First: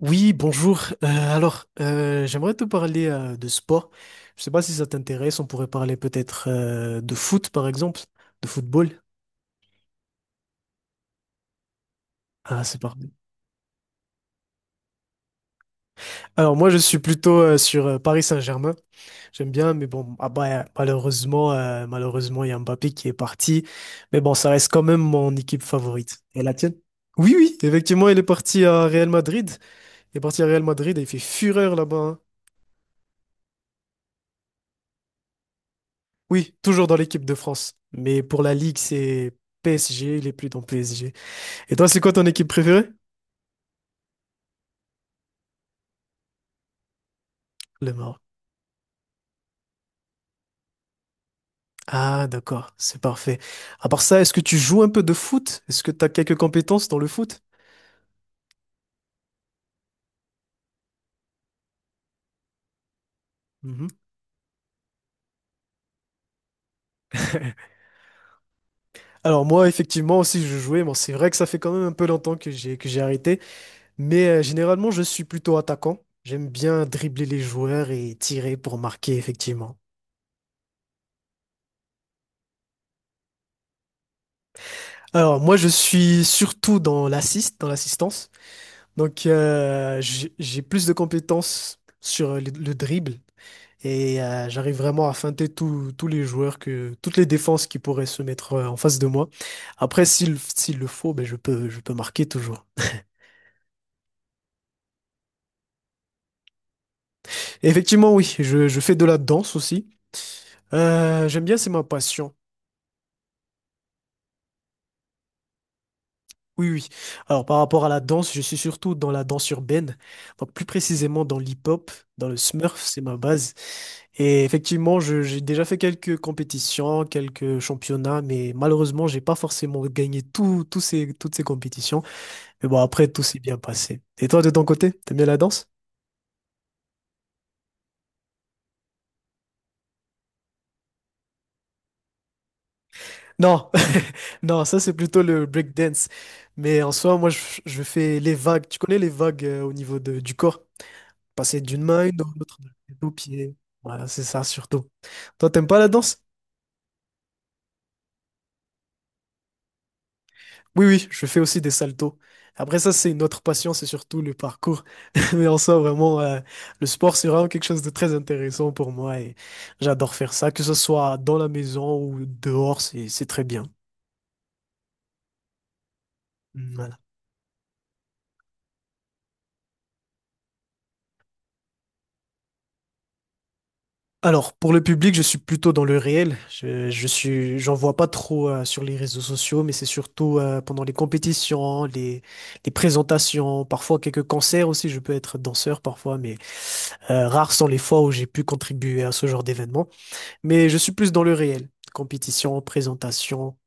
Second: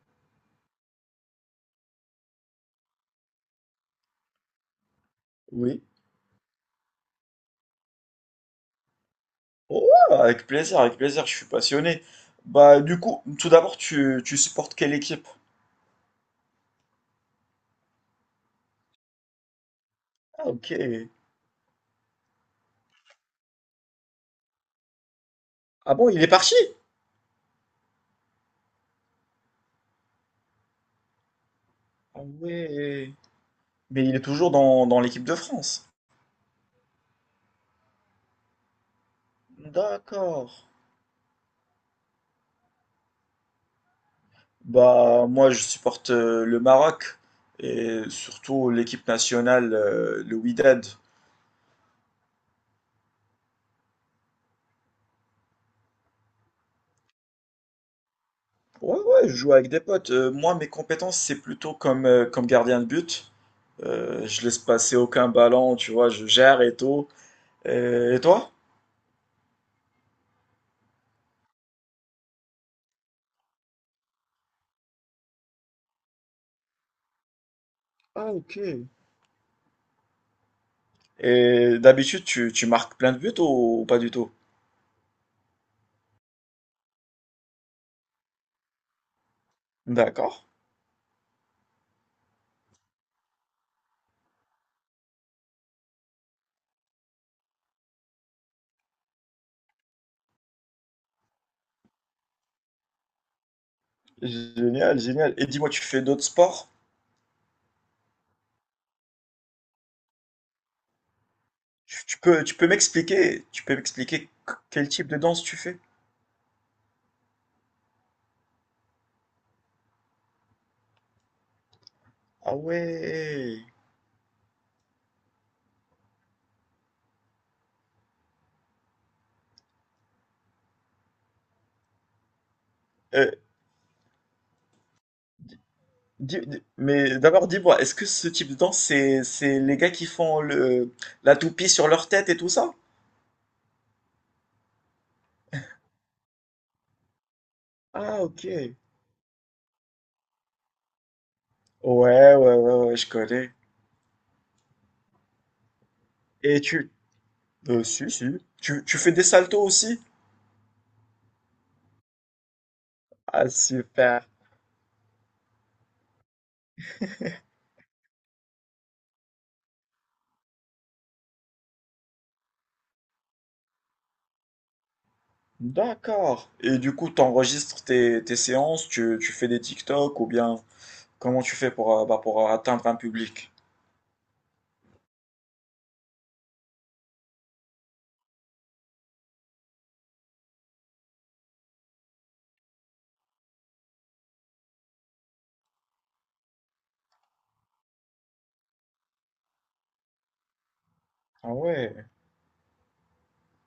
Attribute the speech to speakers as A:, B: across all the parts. A: Oui, bonjour. J'aimerais te parler de sport. Je sais pas si ça t'intéresse. On pourrait
B: Oui.
A: parler peut-être de foot, par exemple, de football.
B: Oh, avec plaisir, je suis passionné.
A: Ah, c'est
B: Bah, du
A: parfait.
B: coup, tout d'abord, tu supportes quelle équipe?
A: Alors moi, je suis plutôt sur Paris Saint-Germain. J'aime bien, mais bon, ah
B: Ah,
A: bah,
B: ok.
A: malheureusement, il y a Mbappé qui est parti. Mais bon, ça reste quand même mon équipe
B: Ah bon,
A: favorite.
B: il est
A: Et la
B: parti?
A: tienne? Oui, oui, effectivement, il est parti à Real Madrid. Il est parti à Real Madrid et il fait fureur là-bas, hein.
B: Ah ouais. Mais il est toujours dans l'équipe de France.
A: Oui, toujours dans l'équipe de France. Mais pour la Ligue, c'est PSG, il est
B: D'accord.
A: plus dans PSG. Et toi, c'est quoi ton équipe préférée?
B: Bah, moi, je supporte le Maroc
A: Le
B: et
A: Maroc.
B: surtout l'équipe nationale, le Wydad.
A: Ah, d'accord, c'est parfait. À part ça, est-ce que tu joues un peu de foot? Est-ce que tu as quelques compétences dans le foot?
B: Ouais, ouais, je joue avec des potes. Moi, mes compétences, c'est plutôt comme, comme gardien de but.
A: Mhm.
B: Je laisse passer aucun ballon, tu vois, je gère et tout. Et toi?
A: Alors moi, effectivement, aussi, je jouais. Bon, c'est vrai que ça fait quand même un peu longtemps que j'ai arrêté. Mais généralement, je suis plutôt attaquant. J'aime bien dribbler les joueurs et
B: Ah, ok.
A: tirer pour marquer, effectivement.
B: Et d'habitude, tu marques plein de buts ou pas du tout?
A: Alors moi, je suis surtout dans l'assist, dans l'assistance. Donc, j'ai
B: D'accord.
A: j'ai plus de compétences sur le dribble et j'arrive vraiment à feinter tous les joueurs, toutes les défenses qui pourraient se mettre en face de moi. Après, s'il le faut, ben, je peux marquer toujours.
B: Génial, génial. Et dis-moi, tu fais d'autres sports?
A: Et effectivement, oui, je fais de la danse aussi. J'aime bien, c'est ma
B: Tu, tu
A: passion.
B: peux, tu peux m'expliquer, tu peux m'expliquer quel type de danse tu fais?
A: Oui, oui. Alors, par rapport à la danse, je suis surtout dans la danse urbaine, donc plus précisément dans l'hip-hop, dans le
B: Ah
A: Smurf, c'est ma base.
B: ouais.
A: Et effectivement, j'ai déjà fait quelques compétitions, quelques championnats, mais malheureusement, j'ai pas forcément gagné toutes ces compétitions. Mais bon, après, tout
B: Euh,
A: s'est bien passé. Et toi, de ton côté, t'aimes bien la danse?
B: mais d'abord, dis-moi, est-ce que ce type de danse, c'est les gars qui font la toupie sur leur tête et tout ça?
A: Non, non, ça c'est plutôt le breakdance. Mais en soi, je fais
B: Ah,
A: les
B: ok.
A: vagues.
B: Ouais,
A: Tu connais les vagues au niveau du corps? Passer d'une main à une autre,
B: ouais, ouais,
A: de la
B: ouais,
A: tête
B: je
A: aux
B: connais.
A: pieds. Voilà, c'est ça surtout. Toi, t'aimes pas la danse?
B: Et tu... Si, si. Tu fais des saltos aussi?
A: Oui, oui, je fais aussi des saltos. Après ça, c'est une autre
B: Ah,
A: passion, c'est surtout
B: super.
A: le parcours. Mais en soi, vraiment, le sport, c'est vraiment quelque chose de très intéressant pour moi et j'adore faire ça, que ce soit dans la maison ou dehors, c'est très bien.
B: D'accord. Et du
A: Voilà.
B: coup, tu enregistres tes séances, tu fais des TikTok ou bien comment tu fais pour, pour atteindre un public?
A: Alors, pour le public, je suis plutôt dans le réel. Je suis, j'en vois pas trop sur les réseaux sociaux, mais c'est surtout pendant les compétitions, les présentations, parfois quelques concerts aussi. Je peux être danseur parfois, mais rares sont les fois où j'ai pu contribuer à ce genre d'événement. Mais je suis plus dans le
B: Ah
A: réel.
B: ouais,
A: Compétition, présentation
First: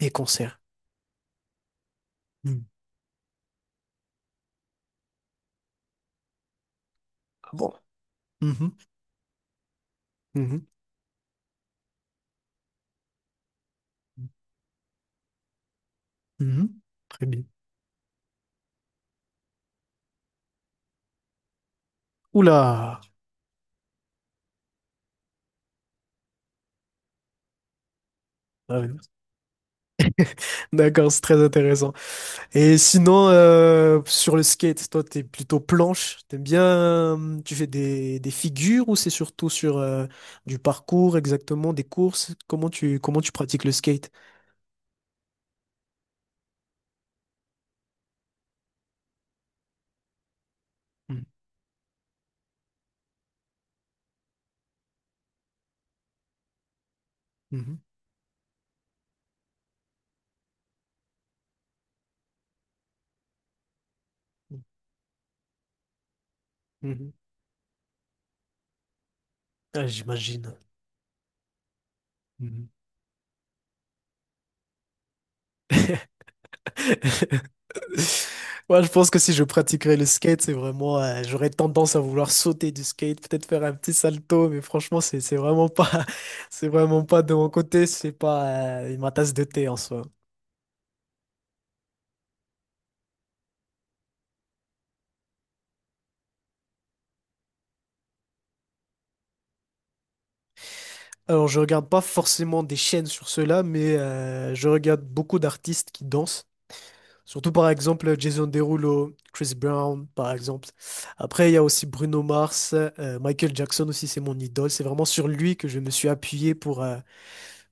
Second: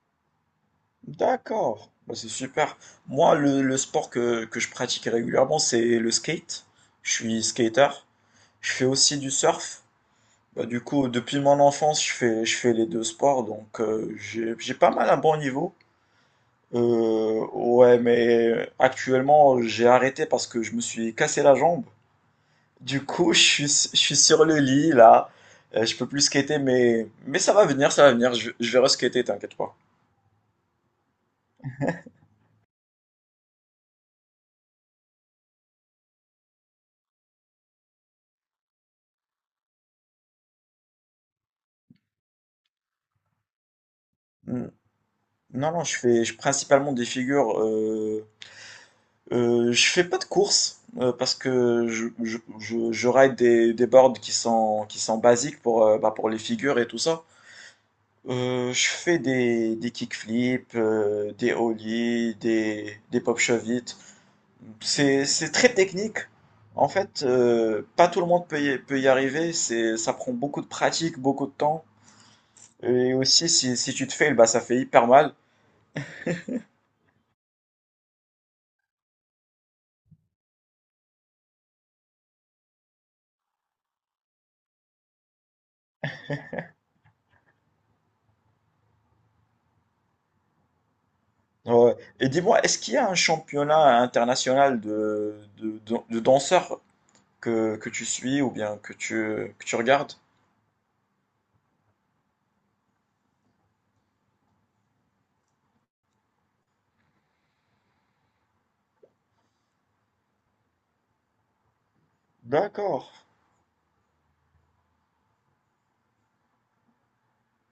A: et concerts.
B: d'accord. Bah, c'est
A: Hmm.
B: super. Moi, le sport que je pratique régulièrement, c'est le skate. Je suis
A: Ah bon.
B: skater. Je
A: Mhm,
B: fais aussi du surf. Bah,
A: mhm,
B: du coup, depuis mon enfance, je fais les deux sports, donc j'ai pas mal un bon niveau.
A: mhm. Très bien.
B: Ouais, mais actuellement, j'ai arrêté parce que je me suis cassé la jambe.
A: Oula!
B: Du coup, je suis sur le lit là. Je peux plus skater, mais ça va venir, ça va venir. Je
A: Ah
B: vais
A: oui.
B: reskater, t'inquiète pas.
A: D'accord, c'est très intéressant. Et sinon, sur le skate, toi, t'es plutôt planche. T'aimes bien, tu fais des figures ou c'est surtout sur du parcours exactement, des courses? Comment tu pratiques le skate?
B: Hmm. Non, non, principalement des figures. Je fais pas de course parce que je ride des boards qui sont basiques pour, pour les figures et tout ça.
A: Mhm,
B: Je fais des kickflips, des ollies, des pop shove.
A: mhm,
B: C'est très technique. En
A: mhm.
B: fait, pas tout le monde peut peut y arriver.
A: Ah,
B: C'est, ça prend
A: j'imagine.
B: beaucoup de pratique, beaucoup de temps.
A: Mhm.
B: Et aussi, si, si tu te fais bah, ça fait hyper mal.
A: Moi, je pense que si je pratiquerais le skate, c'est vraiment, j'aurais tendance à vouloir sauter du skate, peut-être faire un petit salto, mais franchement, c'est vraiment pas, c'est vraiment pas de mon côté, c'est pas ma tasse de thé en soi.
B: Ouais. Et dis-moi, est-ce qu'il y a un championnat international de danseurs que tu suis ou bien que tu regardes?
A: Alors, je regarde pas forcément des chaînes sur cela, mais je regarde beaucoup d'artistes qui dansent. Surtout par exemple Jason Derulo, Chris Brown par exemple. Après il y a aussi Bruno Mars,
B: D'accord.
A: Michael Jackson aussi c'est mon idole. C'est vraiment sur lui que je me suis appuyé pour. euh,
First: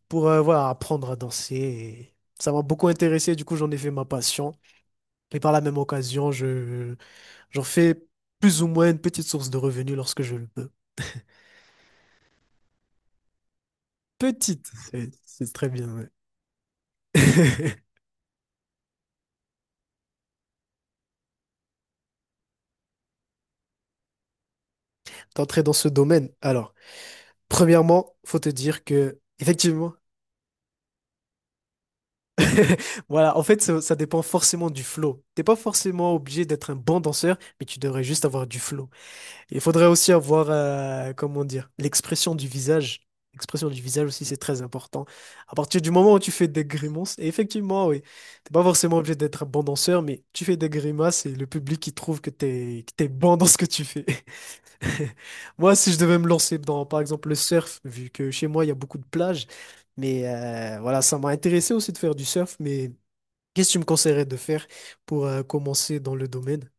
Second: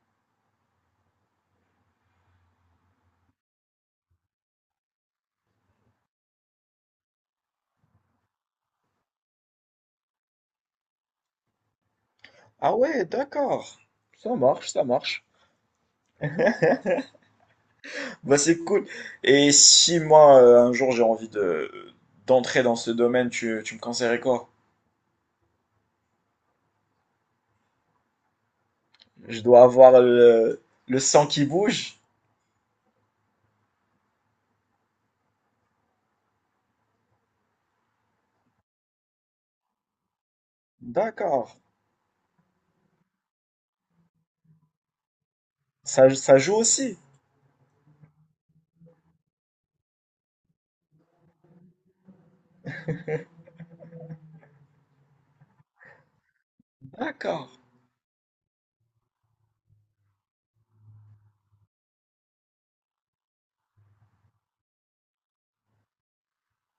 A: pour euh, voilà, apprendre à danser, et ça m'a beaucoup intéressé, du coup j'en ai fait ma passion. Et par la même occasion, j'en fais plus ou moins une petite source de revenus lorsque je le peux.
B: Ah ouais, d'accord. Ça marche,
A: Petite,
B: ça marche.
A: c'est très bien, ouais.
B: Bah, c'est cool. Et si moi, un jour, j'ai envie de, d'entrer dans ce domaine, tu me conseillerais quoi?
A: D'entrer dans ce domaine. Alors, premièrement, faut te dire que,
B: Je dois
A: effectivement,
B: avoir le sang qui bouge.
A: voilà, en fait, ça dépend forcément du flow. T'es pas forcément obligé d'être un bon danseur, mais tu devrais juste avoir du flow. Il faudrait aussi avoir, comment
B: D'accord.
A: dire, l'expression du visage. L'expression du visage aussi, c'est très important. À partir du
B: Ça,
A: moment où tu
B: ça
A: fais
B: joue
A: des
B: aussi.
A: grimaces, et effectivement, oui, t'es pas forcément obligé d'être un bon danseur, mais tu fais des grimaces et le public, il trouve que que t'es bon dans ce que tu fais. Moi, si je devais me lancer dans, par exemple, le
B: D'accord.
A: surf, vu que chez moi, il y a beaucoup de plages, mais voilà, ça m'a intéressé aussi de faire du surf, mais qu'est-ce que tu me conseillerais de faire pour commencer dans le domaine?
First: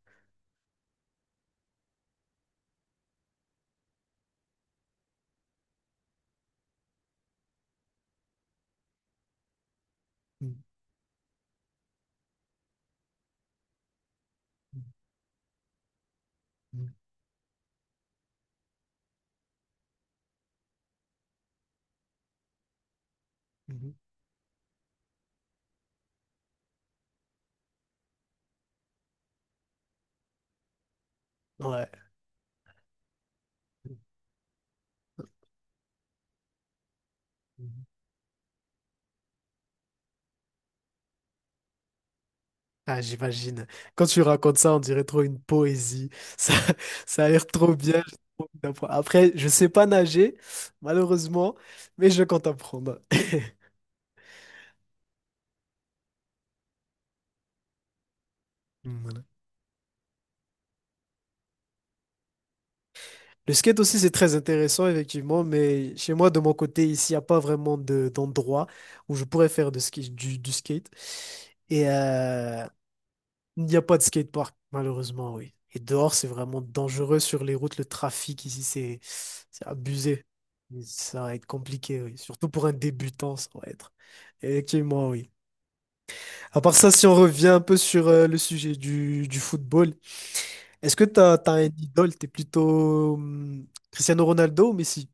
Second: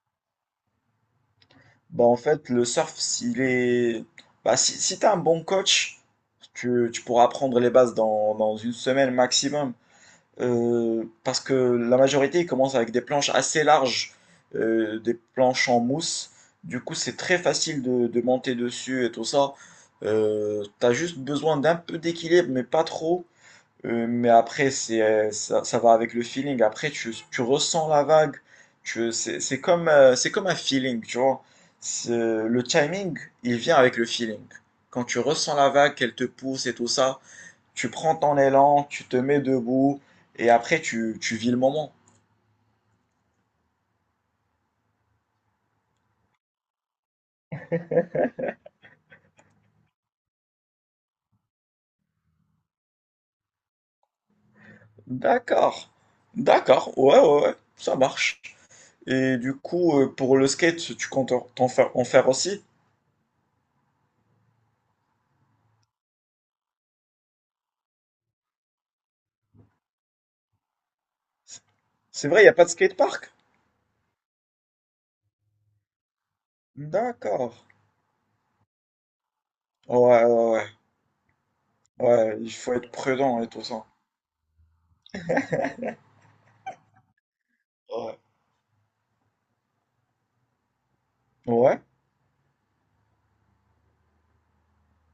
B: Bah, en fait, le surf, s'il est... Bah, si, si t'as un bon coach, tu pourras apprendre les bases dans une semaine maximum.
A: Hmm.
B: Parce que la majorité, ils commencent avec des planches assez larges, des planches en mousse. Du
A: Mhm,
B: coup, c'est très facile de monter dessus et tout ça. T'as juste besoin d'un peu d'équilibre, mais pas trop.
A: mhm.
B: Mais après, ça, ça va avec le feeling. Après, tu ressens la vague. C'est comme un feeling, tu vois.
A: Ouais.
B: C'est- Le timing, il vient avec le feeling. Quand tu ressens la vague, qu'elle te pousse et tout ça,
A: Mhm.
B: tu prends ton élan, tu te mets debout, et après, tu vis le moment.
A: Ah, j'imagine. Quand tu racontes ça, on dirait trop une poésie. Ça, ça a l'air trop bien, j'ai trop envie d'apprendre. Après, je sais pas nager, malheureusement, mais je compte apprendre.
B: D'accord. D'accord. Ouais, ouais, ouais. Ça marche.
A: Mm, voilà.
B: Et du coup, pour le skate, tu comptes en faire aussi?
A: Le skate aussi, c'est très intéressant, effectivement, mais chez moi, de mon côté, ici, il n'y a pas vraiment d'endroit où je pourrais faire de ski, du skate. Et
B: C'est vrai, il n'y a
A: euh,
B: pas de skatepark?
A: Il n'y a pas de skatepark, malheureusement, oui. Et dehors, c'est vraiment dangereux sur
B: D'accord.
A: les routes. Le trafic ici, c'est abusé.
B: Ouais, ouais, ouais.
A: Et ça va être compliqué, oui.
B: Ouais,
A: Surtout
B: il
A: pour
B: faut
A: un
B: être
A: débutant,
B: prudent et
A: ça va
B: tout ça.
A: être. Effectivement, oui. À part ça, si on revient un peu sur
B: Ouais.
A: le sujet du football, est-ce que t'as un
B: Ouais.
A: idole? T'es plutôt Cristiano Ronaldo ou Messi?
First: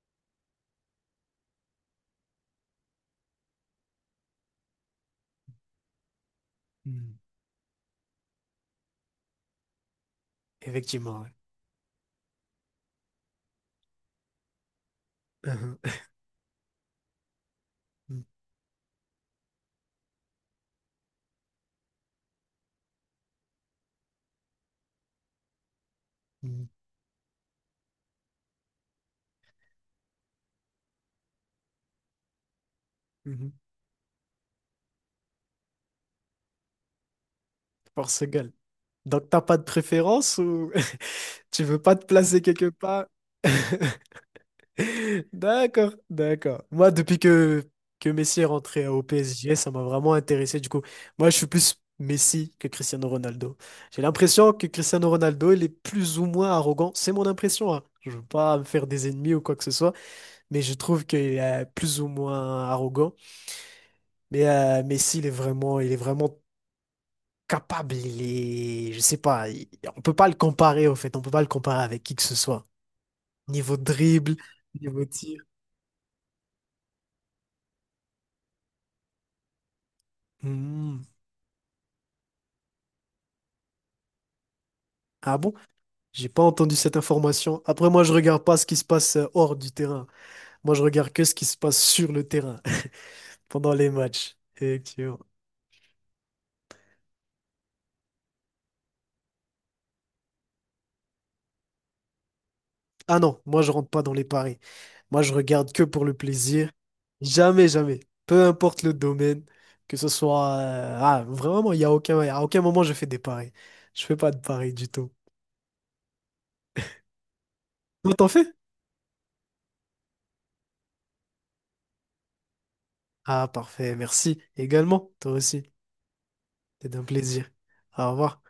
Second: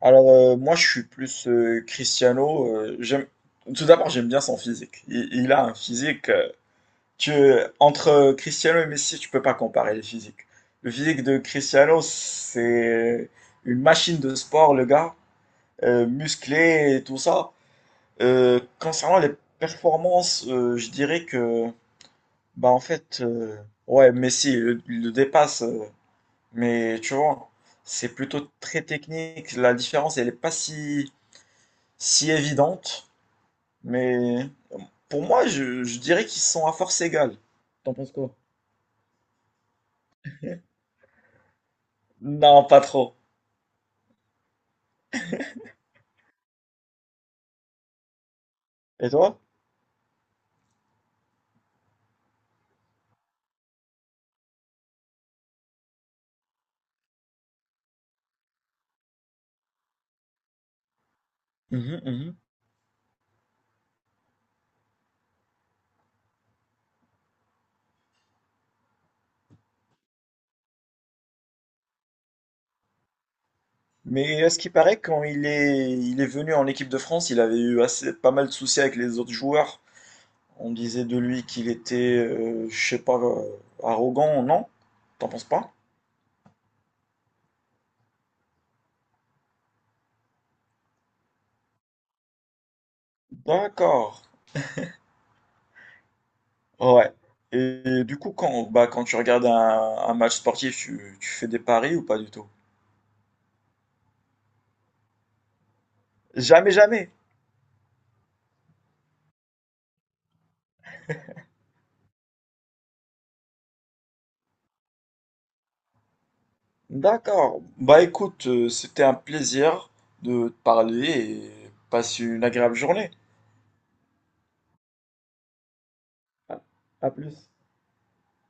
B: Alors, moi, je suis plus Cristiano. Tout d'abord, j'aime bien son physique. Il a un physique.
A: Hmm.
B: Tu... Entre Cristiano et Messi, tu peux pas comparer les physiques. Le
A: Effectivement,
B: physique
A: ouais.
B: de Cristiano, c'est une machine de sport, le gars.
A: Uhum.
B: Musclé et tout ça. Concernant les performances, je dirais que, bah, en fait, ouais, il le dépasse.
A: Mhm.
B: Mais tu vois, c'est plutôt très technique. La différence, elle n'est pas si, si évidente.
A: Mhm. Mhm.
B: Mais pour moi, je dirais qu'ils sont à force égale. T'en penses quoi?
A: Portugal. Donc, t'as pas de préférence ou tu veux pas te placer
B: Non,
A: quelque
B: pas
A: part?
B: trop.
A: D'accord, d'accord. Moi, depuis que Messi est rentré au
B: Et toi?
A: PSG, ça m'a vraiment intéressé. Du coup, moi, je suis plus Messi que Cristiano Ronaldo. J'ai l'impression que Cristiano Ronaldo, il est plus ou moins arrogant. C'est mon impression, hein. Je veux pas me faire des ennemis ou quoi que ce soit, mais je trouve qu'il est plus
B: Mhm,
A: ou
B: mhm.
A: moins arrogant. Mais Messi, il est vraiment capable. Il est, je sais pas, on peut pas le comparer, au fait. On peut pas le comparer avec qui que ce soit. Niveau dribble,
B: Mais à ce qui paraît,
A: niveau
B: quand
A: tir.
B: il est venu en équipe de France, il avait eu assez, pas mal de soucis avec les autres joueurs. On
A: Hmm.
B: disait de lui qu'il était, je sais pas, arrogant, non? T'en
A: Ah
B: penses
A: bon?
B: pas?
A: J'ai pas entendu cette information. Après, moi, je regarde pas ce qui se passe hors du terrain. Moi, je regarde que ce qui se passe sur le terrain pendant les
B: D'accord.
A: matchs. Effectivement.
B: Ouais. Et du coup, quand tu regardes un match sportif, tu fais des paris ou pas du tout?
A: Ah non, moi, je rentre pas dans les paris. Moi, je regarde que pour le plaisir.
B: Jamais, jamais.
A: Jamais, jamais. Peu importe le domaine, que ce soit. Ah, vraiment, il y a aucun, à aucun moment, je fais des paris. Je fais pas de paris du tout.
B: D'accord. Bah
A: Toi, t'en fais?
B: écoute, c'était un plaisir de te parler et passe une agréable journée.
A: Ah, parfait. Merci également. Toi aussi.
B: À
A: C'est un
B: à plus.
A: plaisir. Au revoir.